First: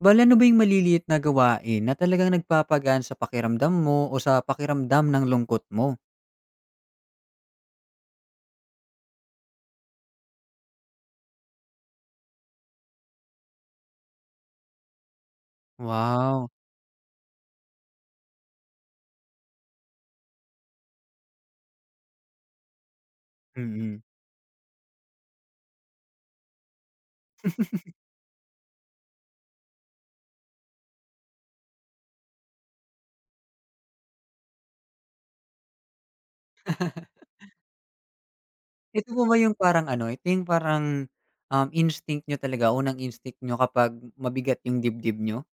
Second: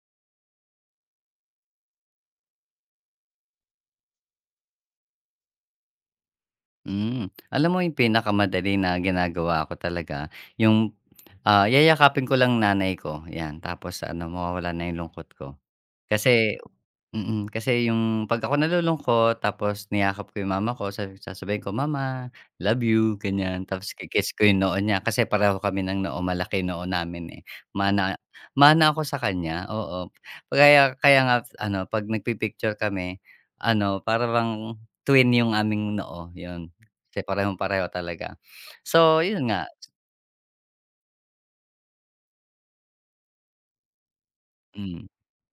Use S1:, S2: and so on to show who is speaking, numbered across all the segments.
S1: Bale, ano ba 'yung maliliit na gawain na talagang nagpapagaan sa pakiramdam mo o sa pakiramdam ng lungkot mo?
S2: Hmm, alam mo 'yung pinakamadali na ginagawa ko talaga 'yung, ah, yayakapin ko lang nanay ko, 'yan. Tapos ano, mawawalan na 'yung lungkot ko.
S1: Wow.
S2: Kasi mm, kasi 'yung 'pag ako nalulungkot tapos niyakap ko 'yung mama ko, sa sasabihin ko, "Mama, love you." Ganiyan, tapos
S1: Mm.
S2: ki kiss ko 'yung noo niya, kasi pareho kami ng noo, malaki noo namin, eh, mana mana ako sa kaniya, oo. Kaya kaya nga ano, 'pag nagpi-picture kami, ano, para bang twin 'yung aming noo, 'yun. Kasi parehong-pareho talaga.
S1: Ito
S2: So,
S1: po ba
S2: 'yun
S1: 'yung
S2: nga.
S1: parang ano, ito 'yung parang, um, instinct niyo talaga, unang instinct niyo kapag mabigat 'yung
S2: Mm.
S1: dibdib niyo?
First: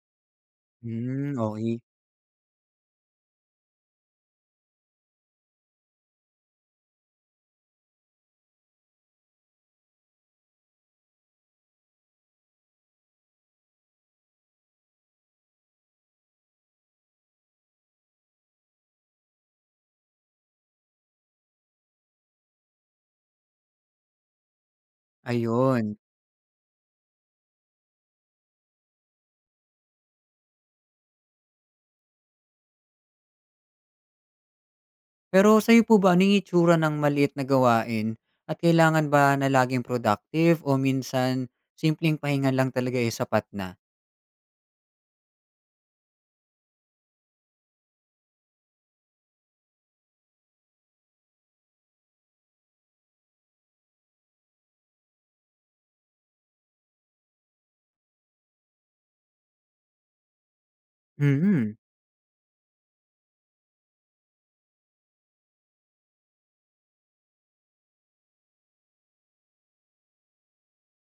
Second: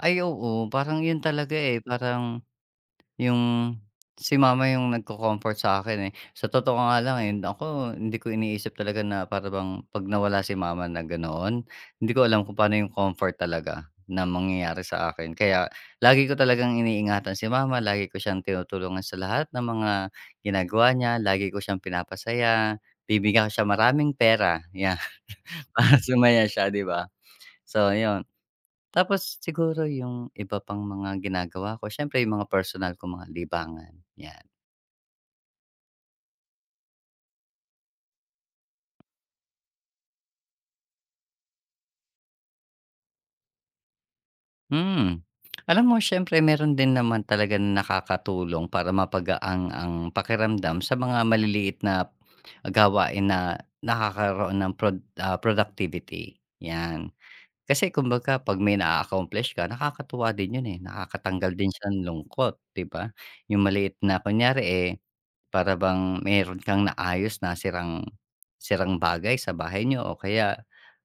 S2: Ay oo, parang 'yun
S1: Hmm,
S2: talaga,
S1: okey.
S2: eh. Parang, 'yung si mama 'yung nagko-comfort sa akin, eh. Sa totoo nga lang, eh, naku hindi ko iniisip talaga na para bang 'pag nawala si mama na ganoon, hindi ko alam kung paano 'yung comfort talaga na mangyayari sa akin. Kaya lagi ko talagang iniingatan si mama, lagi ko siyang tinutulungan sa lahat ng mga ginagawa niya, lagi ko siyang pinapasaya, bibigyan ko siya maraming pera, 'yan
S1: Ayun.
S2: para sumaya siya, 'di ba? So, ayun. Tapos siguro 'yung iba pang mga ginagawa ko, siyempre 'yung mga personal kong mga libangan, 'yan.
S1: Pero sa'yo po ba, ano yung itsura ng maliit na gawain? At kailangan ba na laging productive o minsan simpleng pahinga lang talaga, eh, sapat na.
S2: Hmm, alam mo siyempre meron din naman talaga na nakakatulong para mapagaan ang ang pakiramdam sa mga maliliit na p ah, gawain na nakakaroon ng prod ah, productivity, yan. Kasi kumbaga 'pag may naa-accomplish ka nakakatuwa din 'yon, eh. Nakakatanggal din
S1: Mm.
S2: siyan lungkot, 'di ba? 'Yong maliit na kunyari, eh, para bang mayroon kang naayos na sirang sirang bagay sa bahay niyo o kaya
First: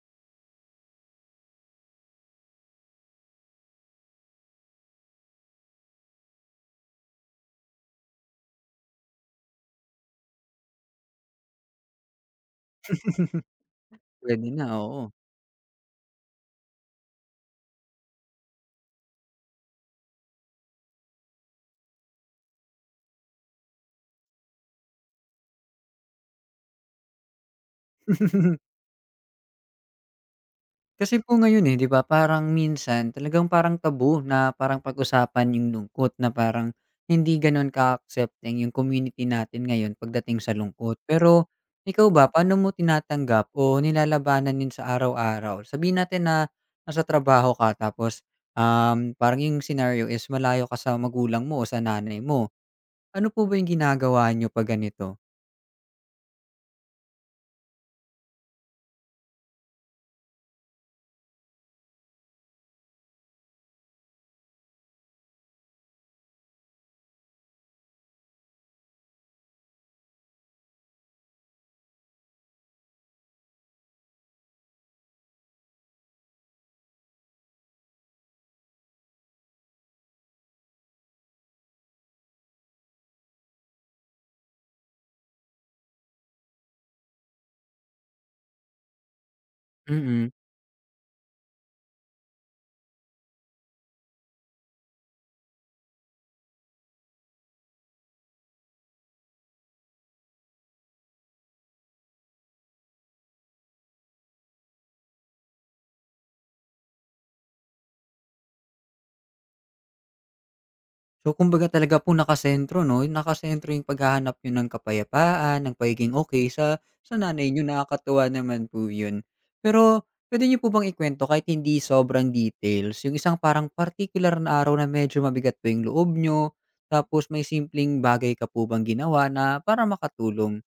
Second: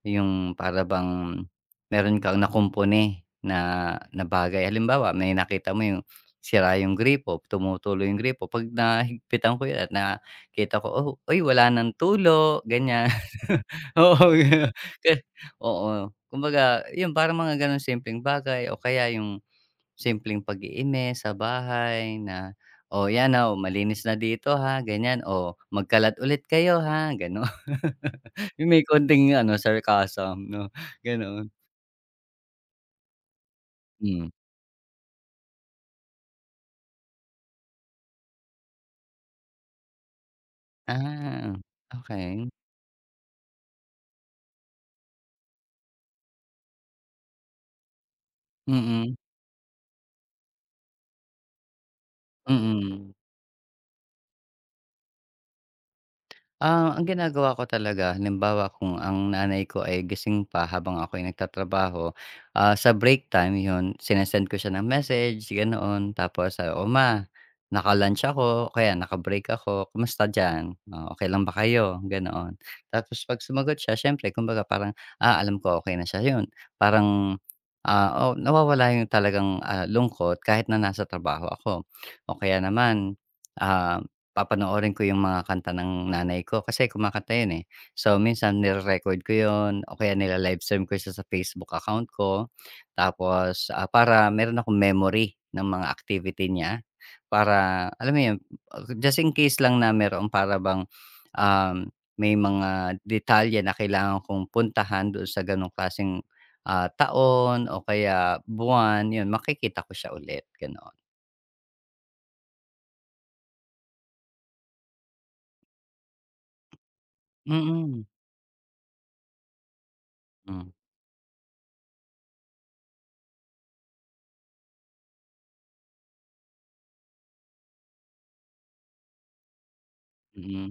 S2: yung para bang meron kang nakumpuni na na bagay. Halimbawa, may nakita mo yung sira yung gripo, tumutulo yung gripo, 'pag nahigpitan ko yan nakita ko, "Oh, uy wala ng tulo," ganyan. Oo,
S1: pwede na,
S2: yo
S1: oo.
S2: k oo. Kumbaga, yun parang mga ganong simpleng bagay o kaya yung simpleng paglilinis sa bahay na, "Oh, yan, aw, malinis na dito ha, ganyan, oh, magkalat ulit kayo, ha," gano'n, 'yong may konting ano, sarcasm, 'no,
S1: Kasi po
S2: gano'n.
S1: ngayon, eh, 'di ba, parang minsan talagang parang taboo
S2: Hmm.
S1: na parang pag-usapan yung lungkot na parang, hindi ganun ka-accepting yung community natin ngayon pagdating sa lungkot. Pero,
S2: Ah,
S1: ikaw ba,
S2: okey.
S1: paano mo tinatanggap o nilalabanan yun sa araw-araw? Sabihin natin na, nasa trabaho ka tapos, um,
S2: Mm.
S1: parang yung scenario is malayo ka sa magulang mo o sa nanay mo.
S2: Mm.
S1: Ano po ba yung ginagawa niyo 'pag ganito?
S2: Ah, ang ginagawa ko talaga, halimbawa kung ang nanay ko ay gising pa habang ako'y nagtatrabaho. Ah, sa break time 'yon, sine-send ko siya ng message, ganoon. Tapos, ah, "O, Ma, naka lunch ako, o kaya nakabreak ako, kamusta diyan, oh? Okey lang ba kayo?" Ganoon. Tapos 'pag sumagot siya, siyempre, kumbaga, parang, ah, alam ko okey na siya 'yon, parang, ah, oh, nawawala yung talagang, ah, lungkot kahit na nasa trabaho ako. O, kaya naman, ah, papanoorin ko yung mga kanta ng nanay ko, kasi kumakanta yun, eh. So, minsan nire-record ko yun o kaya
S1: Mm.
S2: nila-live-stream ko siya sa Facebook account ko. Tapos, ah, para meron akong memory ng mga activity niya para alam mo 'yun, just in case lang na meroong para bang, um, may mga detalye na kailangan kong puntahan don sa ganoong klaseng, ah, taon o kaya buwan, 'yun, makikita ko siya ulit, ganon.
S1: So, kumbaga, talaga po nakasentro 'no, nakasentro yung paghahanap niyo ng kapayapaan, ng pagiging okey sa sa nanay niyo.
S2: Mm.
S1: Nakakatuwa naman po ’yon. Pero puwede niyo
S2: Hmm.
S1: po bang ikuwento kahit hindi sobrang details yung isang parang partikular na araw na medyo mabigat po yung loob niyo, tapos may simpleng bagay ka po bang ginawa na para makatulong?
S2: Mm.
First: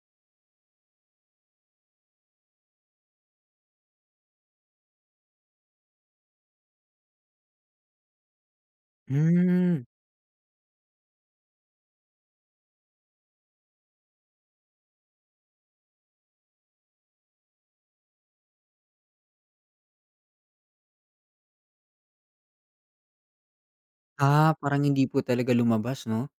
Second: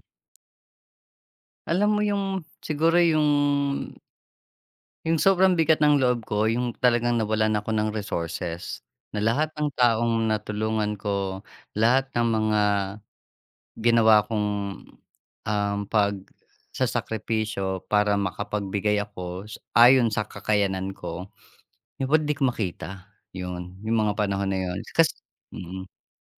S2: Alam mo yung, siguro yung yung sobrang bigat ng loob ko, yung talagang nawalan ako ng resources na lahat ng
S1: Hmm.
S2: taong natulungan ko, lahat ng mga ginawa kong, um, pagsasakripisyo para makapagbigay ako s ayon sa kakayanan ko. Di pod di ko makita, 'yun, 'yung mga panahon
S1: Ah,
S2: na 'yun,
S1: parang hindi
S2: kasi
S1: po talaga
S2: mm.
S1: lumabas 'no?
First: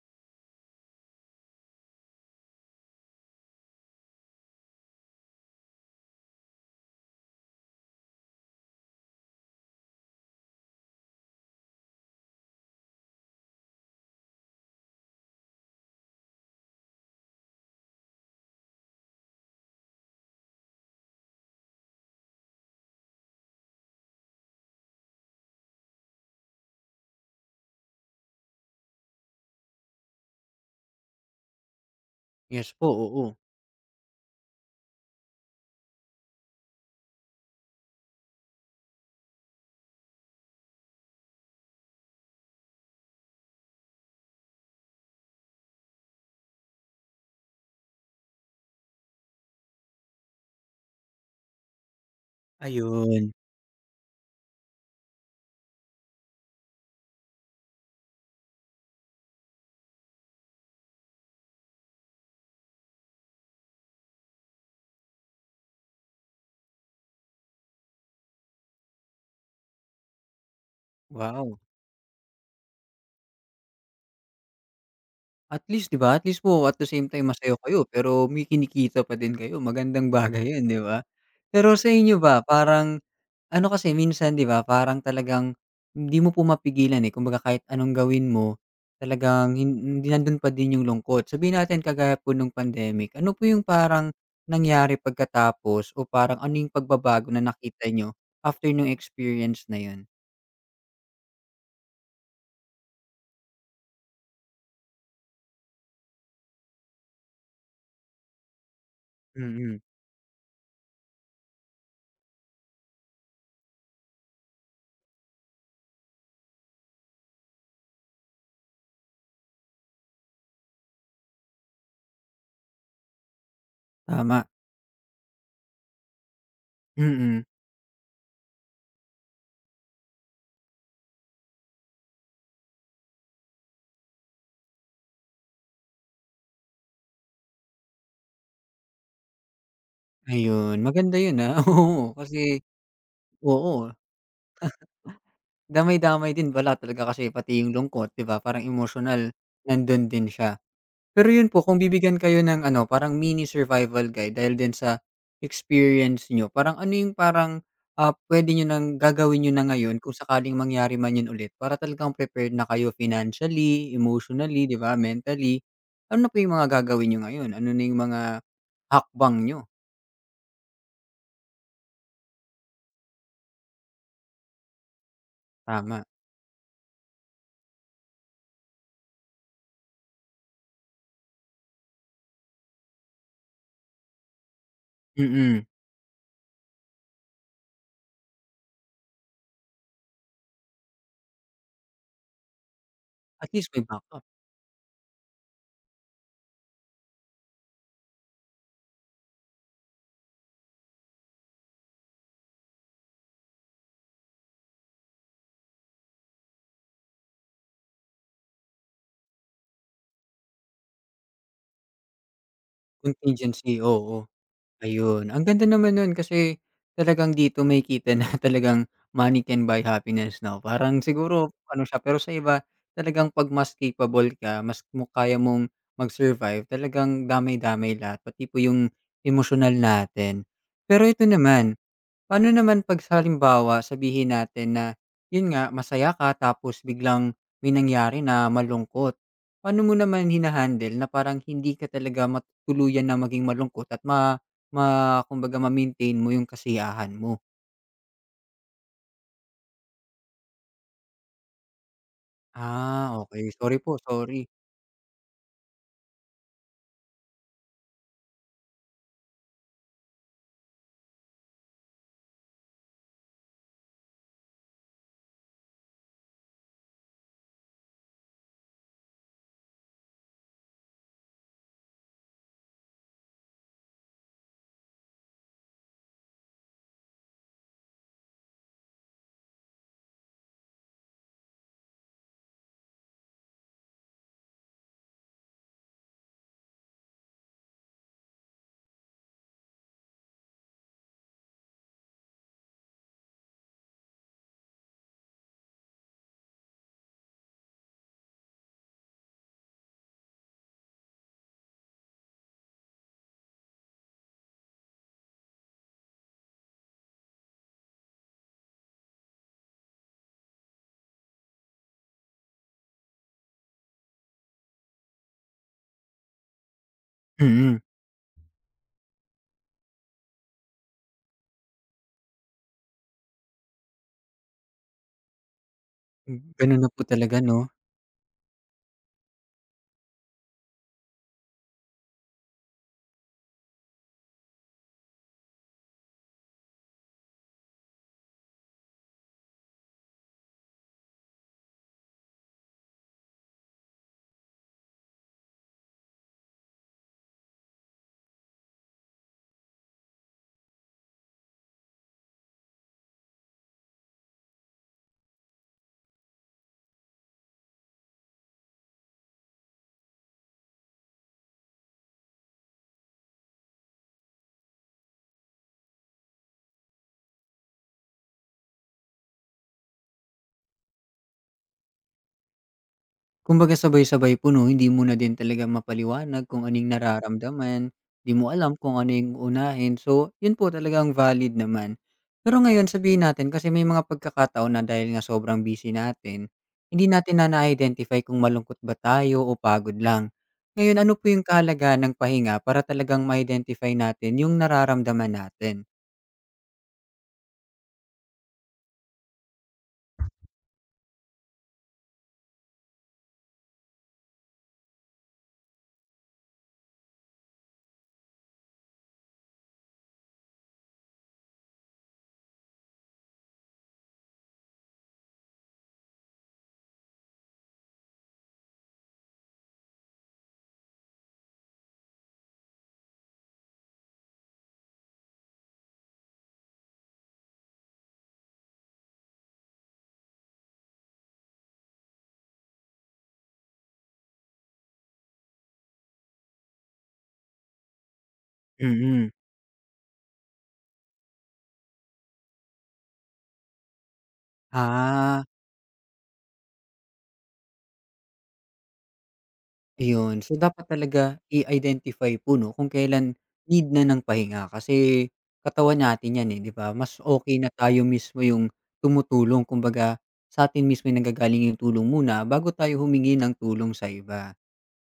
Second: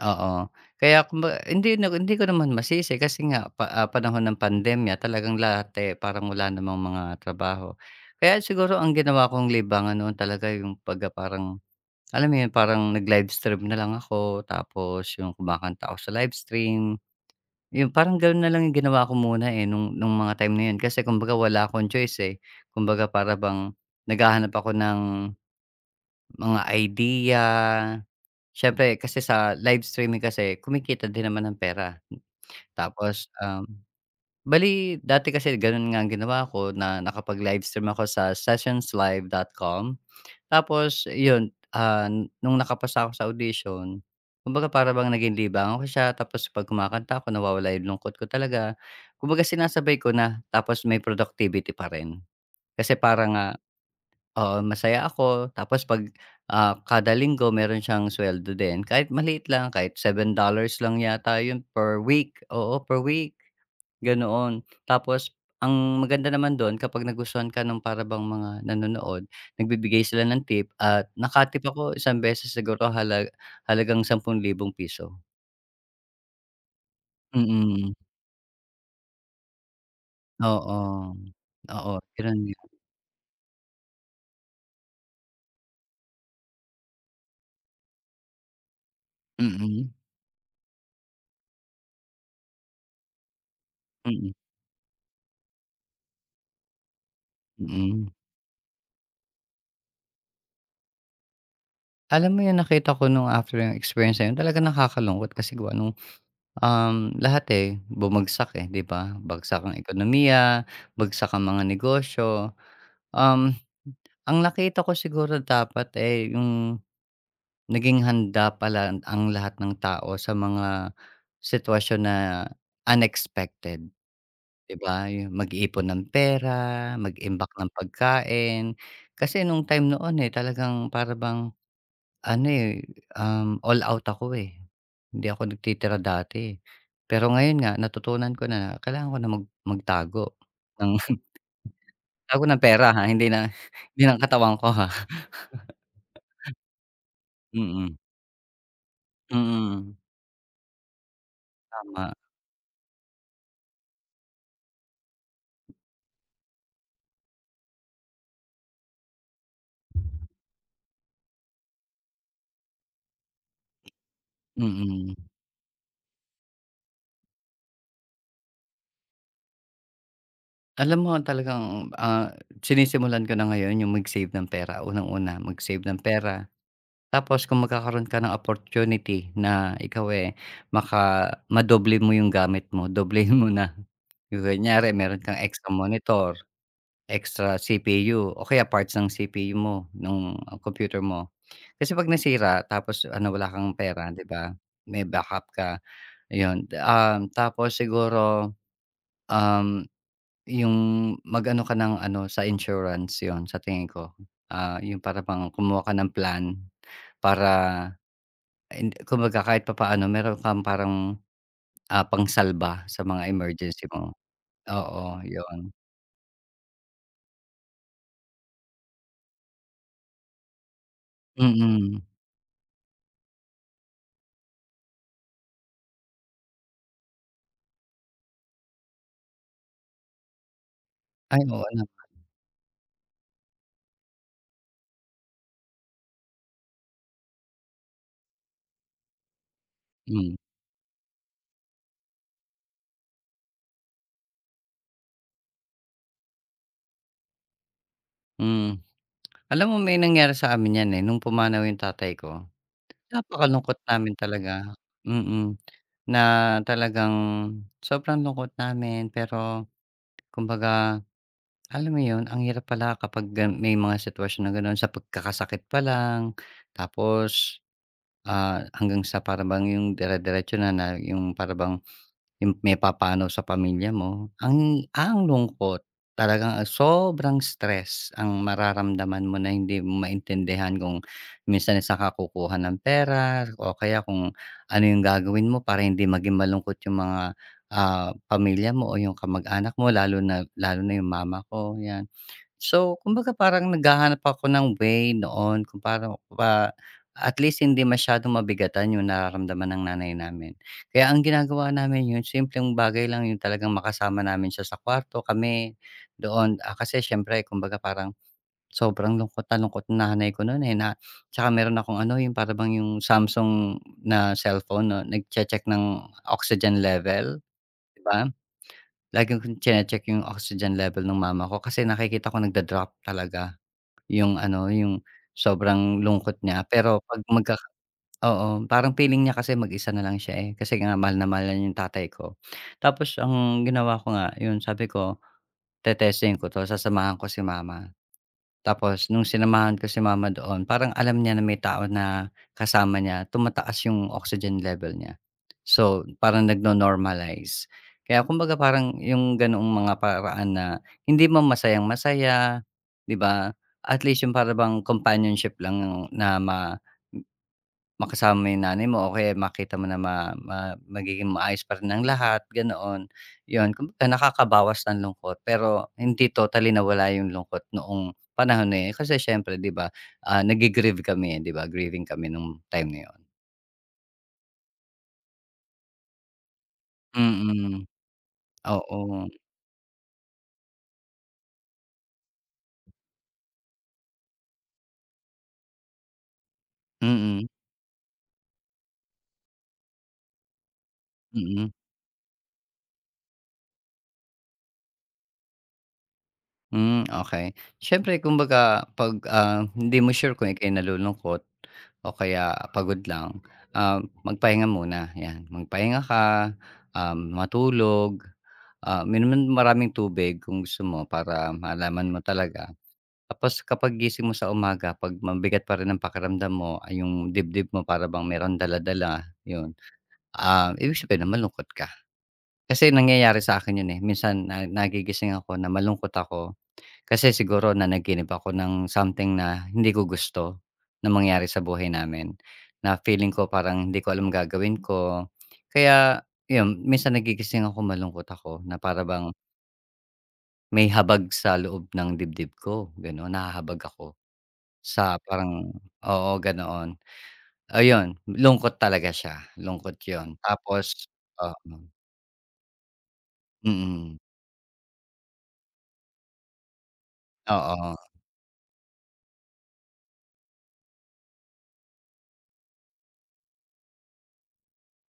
S2: Oo, kaya kumba hindi na, hindi ko naman masisi kasi nga pa ah, panahon ng pandemya, talagang lahat, eh, parang wala namang mga trabaho. Kaya siguro ang ginawa kong libangan noon talaga yung pagka parang alam mo 'yun, parang nag-live stream na lang ako, tapos yung kumakanta ako sa live stream. 'Yung parang gano'n na lang ginawa ko muna, eh, nung nung mga time na 'yon kasi kumbaga, wala akong choice, eh. Kumbaga, para bang naghahanap ako ng mga idea. Siyempre, kasi sa live streaming kasi kumikita din naman ng pera.
S1: Yes po,
S2: Tapos,
S1: oo.
S2: um, bale dati kasi ganun nga ang ginawa ko na nakapag-live stream ako sa Sessionslive.com. Tapos, ’yun, ah, nung nakapasa ako sa audition, kumbaga, para bang naging libangan ko siya, tapos pag kumakanta ako, nawawala ’yung lungkot ko talaga. Kumbaga, sinasabay ko na, tapos may productivity pa rin. Kasi
S1: Ayun.
S2: parang nga oo, masaya ako tapos 'pag, ah, kada linggo meron siyang sweldo din kahit maliit lang kahit $7 lang yata 'yun per week, oo, per week, ganoon. Tapos, ang maganda naman do'n, kapag nagustuhan ka ng para bang mga nanonood, nagbibigay sila ng tip at
S1: Wow.
S2: naka-tip ako isang beses siguro halag halagang ₱10,000.
S1: At least 'di ba, at least po at the same time masaya kayo,
S2: Mm.
S1: pero may kinikita pa din kayo, magandang bagay 'yan 'di ba?
S2: Oo,
S1: Pero sa
S2: oo
S1: inyo
S2: gano'n
S1: ba,
S2: nga.
S1: parang ano, kasi minsan 'di ba parang talagang hindi mo po mapigilan, eh, kumbaga kahit anong gawin mo talagang
S2: Mm.
S1: hin hin nando'n pa din 'yung lungkot, sabihin natin kagaya po no'ng pandemic, ano po 'yung paran
S2: Mm.
S1: nangyari pagkatapos o parang ano 'yung pagbabago na nakita
S2: Mm.
S1: niyo after no'ng experience na 'yun?
S2: Alam mo 'yun, nakita ko no'ng after ng experience na 'yun talagang nakakalungkot kasi gawa no'ng, um, lahat, eh, bumagsak, eh, 'di ba? Bagsak ang
S1: Mm.
S2: ekonomiya, bagsak ang mga negosyo, um, m ang nakita ko siguro dapat, eh, 'yung naging handa pala ang lahat ng tao sa mga sitwasyon na unexpected.
S1: Tama.
S2: Di ba, 'yung mag-iipon ng pera,
S1: Mm.
S2: mag-imbak ng pagkain, kasi no'ng time noon, eh, talagang para bang ano, eh, um, all out ako, eh, hindi ako nagtitira dati, eh. Pero ngayon nga, natutunan ko na kailangan ko na mag magtago
S1: Ayun,
S2: ng
S1: maganda 'yun, ah, oo,
S2: tago ng
S1: kasi
S2: pera, ha, hindi na
S1: oo.
S2: hindi ng katawan ko, ha.
S1: Damay-damay din pala talaga kasi pati 'yung
S2: Mm.
S1: lungkot, 'di ba, parang emosyonal
S2: Mm.
S1: nando'n din siya. Pero 'yun po, kung
S2: Tama.
S1: bibigyan kayo ng ano parang mini survival guide dahil din sa experience niyo, parang ano 'yung parang, ah, puwede niyo ng gagawin niyo na ngayon kung sakaling mangyari man 'yun ulit para talagang prepared na kayo financially, emotionally, 'di ba,
S2: Mm.
S1: mentally. Ano na po 'yung mga gagawin niyo ngayon? Ano na 'yung mga hakbang niyo?
S2: Alam mo, talagang, ah, sinisimulan ko na ngayon 'yung mag-save ng pera, unang-una, mag-save ng
S1: Tama.
S2: pera. Tapos kung magkakaroon ka ng opportunity na ikaw, eh, maka madoble mo 'yung gamit mo, doblehin mo na. 'Yung kunyari meron kang
S1: Mm.
S2: extra monitor, extra CPU o kaya parts ng CPU mo nung computer mo. Kasi 'pag nasira, tapos ano
S1: At
S2: wala
S1: least
S2: kang
S1: may
S2: pera,
S1: backup.
S2: 'di ba, may backup ka, ayun. Um, tapos siguro, um, 'yung mag-ano ka ng ano, sa insurance, 'yun, sa tingin ko, ah,' yung para bang kumuha ka ng plan para and, kumbaga kahit papaano meron kang parang, ah, pangsalba sa mga
S1: Contingency,
S2: emergency mo.
S1: oo.
S2: Oo,
S1: Ayun, ang ganda
S2: 'yun.
S1: naman no'n kasi talagang dito makikita na talagang money can buy happiness 'no. Parang siguro ano siya
S2: Mm.
S1: pero sa iba talagang 'pag mas capable ka, mas muk kaya mong mag-survive, talagang damay-damay lahat pati po 'yung emosyonal natin. Pero ito
S2: Ay, oo
S1: naman,
S2: naman.
S1: paano naman 'pag sa halimbawa sabihin natin na 'yun nga, masaya ka, tapos biglang may nangyari na malungkot. Paano mo naman
S2: Hmm.
S1: hina-handle na parang hindi ka talaga mat tuluyan na maging malungkot at ma ma kumbaga, ma-maintain mo 'yung kasiyahan mo?
S2: Hmm. Alam mo, may nangyari sa amin yan, eh, nung pumanaw yung tatay ko.
S1: Ah, okey. Sorry
S2: Napakalungkot
S1: po,
S2: namin
S1: sorry.
S2: talaga, mm. Na talagang sobrang lungkot namin. Pero kumabaga, alam mo yon, ang hirap pala kapag gan may mga situwasyon na gano'n, sa pagkakasakit pa lang. Tapos, ah, hanggang sa para bang yung dirediretso na na yung para bang, yung may papanaw sa pamilya mo, ang ang lungkot! Parang ang sobrang stress ang mararamdaman mo na hindi mo maintindihan. Kung minsan sa'n ka kukuha ng pera. O kaya kung ano yung gagawin mo para hindi maging malungkot yung mga, ah, pamilya mo o yung kamag-anak mo, lalo na, lalo na yung ma ma ko, 'yan. So, kumbaga, parang naghahanap ako ng way noon kung pano, ah, at least hindi masyadong mabigatan yung nararamdaman ng nanay namin. Kaya ang ginagawa namin, yung simpleng bagay lang, yung talagang makasama namin siya sa kuwarto. Kami, doon ah, kasi siyempre kumbaga parang sobrang lungkot na lungkot nanay ko no'n, eh, na 'tsaka meron akong ano, yung para bang yung Samsung na cellphone 'no, nagche-check ng oxygen level,
S1: Mm.
S2: 'di ba? Laging kong tsine-check yung oxygen level ng mama ko. Kasi nakikita ko nagda-drop talaga, yung ano, yung sobrang lungkot
S1: Hmm,
S2: niya.
S1: gano'n na
S2: Pero,
S1: po
S2: 'pag
S1: talaga,
S2: magkaka
S1: 'no?
S2: oo, parang feeling niya kasi mag-isa na lang siya, eh. Kasi nga mahal na mahal niya yung tatay ko. Tapos, ang ginawa ko nga, yun sabi ko, "Te-testingin ko 'to. Sasamahan ko si mama." Tapos nung sinamahan ko si mama doon, parang alam niya na may tao na kasama niya, tumataas yung oxygen level niya. So, parang nagno-normalize. Kaya, kumbaga parang yung gano'ng mga paraan na hindi man masayang-masaya, 'di ba, at least yung para bang companionship lang na ma makasama yung nanay mo. O kaya makita mo na ma ma magiging maayos pa rin ang lahat, ganoon. Yon, kumbaga nakakabawas ng lungkot, pero hindi totally nawala yung lungkot noong panahon na yun eh, kasi siyempre 'di ba, ah, naggi-grieve kami, eh, 'di ba? Grieving kami nung time na 'yon.
S1: Kumbaga sabay-sabay po, 'no? Hindi mo na din talaga ma'paliwanag kung ano yung
S2: Mm.
S1: nararamdaman. Di mo alam kung ano
S2: Oo.
S1: yung uunahin. So, yon po talagang valid naman. Pero ngayon sabihin natin, kasi may mga pagkakataon na dahil nga sobrang busy natin, hindi natin
S2: Mm.
S1: na na-identify kung malungkot ba tayo o pagod lang. Ngayon, ano po yung
S2: Mm.
S1: kahalagahan ng pahinga para talagang ma-identify natin yung nararamdaman natin?
S2: Hmm, okey. Siyempre kumbaga 'pag, ah, hindi mo sure kung ika'y nalulungkot o kaya pagod lang, ah, magpahinga muna, yan. Magpahinga ka, um, matulog, ah uminom ng maraming tubig kung gusto mo para malaman mo talaga. Tapos kapag gising mo sa umaga, 'pag mabigat pa rin ang pakiramdam mo, ah, yung dibdib mo para bang meron dala-dala, yun. Um, ibig sabihin no'n malungkot ka. Kasi nangyayari sa akin yun, eh. Minsan na nagigising ako na malungkot ako kasi siguro nanaginip ako ng something na hindi ko gusto na mangyari sa buhay namin, na feeling ko, parang hindi ko alam gagawin ko. Kaya yun, minsan nagigising ako, malungkot ako na para bang
S1: Mm.
S2: may habag sa loob ng dibdib ko, ganun. Nahahabag ako, sa
S1: Ah.
S2: parang oo, ganoon. Ayon, lungkot talaga siya, lungkot 'yon.
S1: Ayun, so, dapat
S2: Tapos
S1: talaga
S2: oh hmm.
S1: i-identify po, 'no, kung kailan need na
S2: Mm.
S1: ng pahinga kasi katawan natin yan, eh, 'di ba? Mas okey na tayo
S2: Oo.
S1: mismo yung tumutulong kumbaga sa atin mismo yung nangagaling yung tulong muna bago tayo humingi ng tulong sa iba.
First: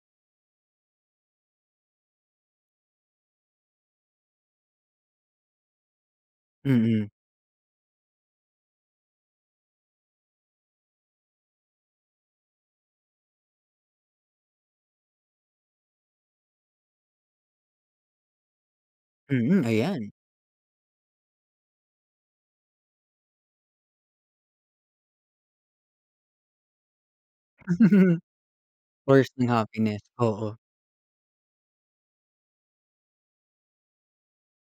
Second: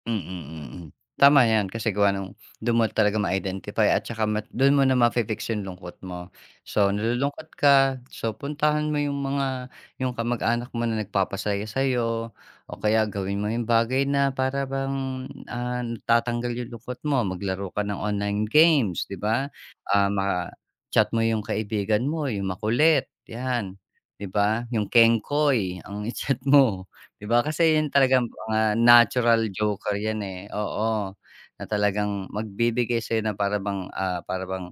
S2: Mm, mm. Tama yan. Kasi gawa nung do'n mo talagang ma-identify. At 'tsaka do'n mo na ma-fix yung lungkot mo. So,
S1: Mm.
S2: nalulungkot ka. So, puntahan mo yung mga yung kamag-anak mo na nagpapasaya sa'yo. O kaya gawin mo yung bagay na para bang, ah, natatanggal yung lungkot mo. Maglaro ka ng online games, 'di ba?
S1: Mm,
S2: Ah,
S1: ayan.
S2: ma ah, chat mo yung kaibigan mo, yung makulit, 'yan, 'di ba? Yung kengkoy ang i-chat mo, di ba? Kasi, yun talaga'ng mga
S1: Person
S2: natural joker
S1: happiness,
S2: yan, eh,
S1: oo.
S2: oo. Na talagang magbibigay sa'yo na para bang, ah, para bang,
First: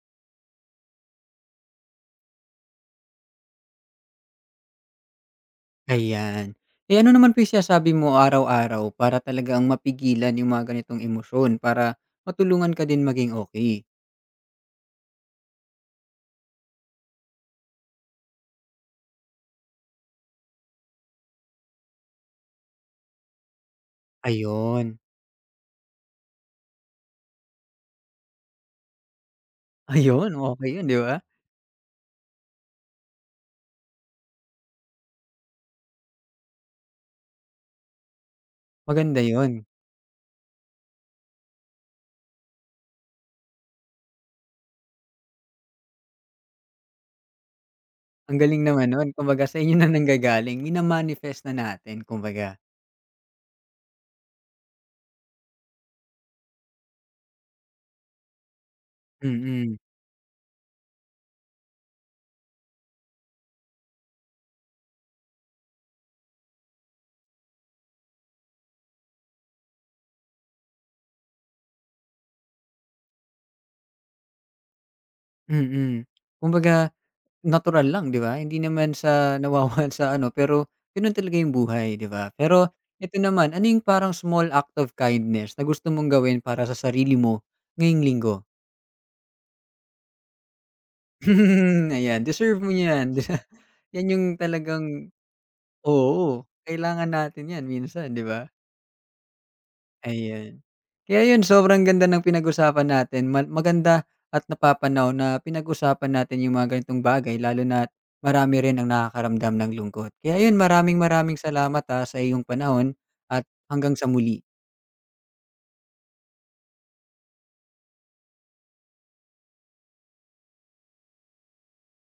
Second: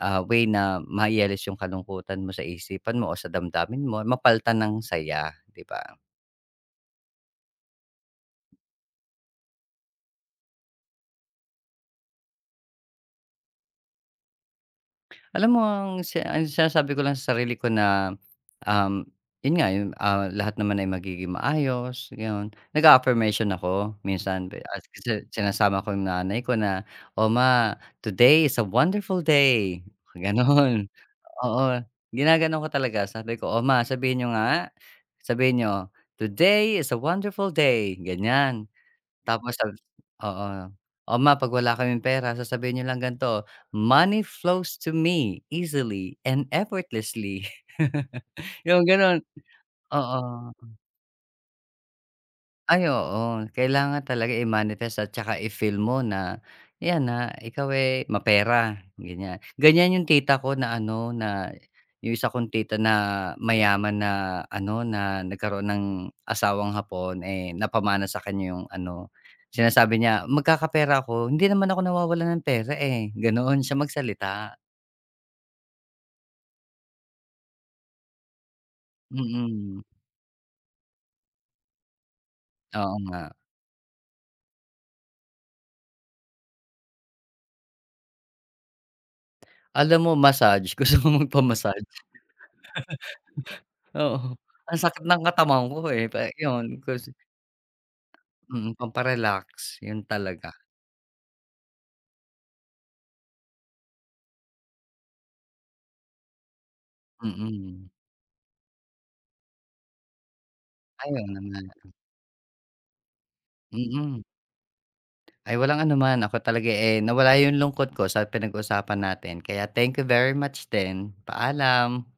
S2: ah, way na mai-alis yung kalungkutan mo sa isipan mo o sa damdamin mo. Mapalitan ng saya, 'di ba?
S1: Ayan. Ay, ano naman po yung sinasabi mo araw-araw, para talagang mapigilan yung mga ganitong emosyon, para matulungan ka din maging okey?
S2: Alam mo ang si ang sinasabi ko lang sa sarili ko na, um, yun nga yun, ah, "Lahat naman ay magiging maayos." Yon, nag-a-affirmation ako. Minsan, b ah,
S1: Ayun.
S2: kasi sinasama ko yung nanay ko na, "O ma, today is a wonderful day!"
S1: Ayun, okey yun,
S2: Gano'n.
S1: 'di ba?
S2: Oo, ginaganon ko talaga. Sabi ko, "O, ma sabihin niyo nga, sabihin niyo, "Today is a wonderful day!"" Ganyan.
S1: Maganda
S2: Tapos
S1: yun.
S2: sa, oo, "O, ma 'pag wala kaming pera, sasabihin n'yo lang gan'to, "Money flows to me easily and effortlessly!""
S1: Ang galing
S2: Yung
S1: naman no'n.
S2: gano'n,
S1: Kumbaga, sa inyo na
S2: oo.
S1: nanggagaling, mina-manifest na natin, kumbaga.
S2: Ay, oo kailangan talaga i-manifest. At 'tsaka, i-feel mo na yan na ikaw, eh, ay mapera
S1: Mm.
S2: ganiyang-ganiyan yung tita ko na ano na yung isa kong tita na mayaman, na ano na nagkaroon ng asawang hapon, eh, napamana sa kaniya yung ano, sinasabi niya, "Magkakapera ako. Hindi naman ako nawawalan ng pera, eh." Gano'n siya magsalita.
S1: Mm. Kumbaga, natural lang 'di ba? Hindi naman sa
S2: Mm.
S1: nawawalan sa ano pero ganun talaga yung buhay 'di ba? Pero
S2: Oo
S1: ito
S2: nga.
S1: naman, ano yung parang small act of kindness na gusto mong gawin para sa sarili mo ngayong Linggo?
S2: Alam mo, massage. Gusto kong magpa-massage?
S1: Ayan, deserve mo 'yan. Yan yong
S2: Oo. Ang sakit
S1: talagang
S2: ng katawan ko, eh, pe
S1: oo,
S2: yun
S1: kailangan
S2: kasi,
S1: natin 'yan minsan, 'di ba?
S2: mm, pampa-relax. Yun talaga.
S1: Ayan. Kaya yon sobrang ganda ng pinag-usapan natin. Ma maganda at napapanahon na pinag-usapan natin yung mga ganitong bagay. Lalo
S2: Mm.
S1: na't marami rin ang nakakaramdam ng lungkot. Kaya ayon, maraming
S2: Ay, oo
S1: maraming
S2: naman.
S1: salamat, ah, sa iyong panahon, at hanggang sa
S2: Mm.
S1: muli.
S2: Ay, walang anuman ako talaga, eh nawala yung lungkot ko sa pinag-usapan natin. Kaya, thank you very much din. Paalam.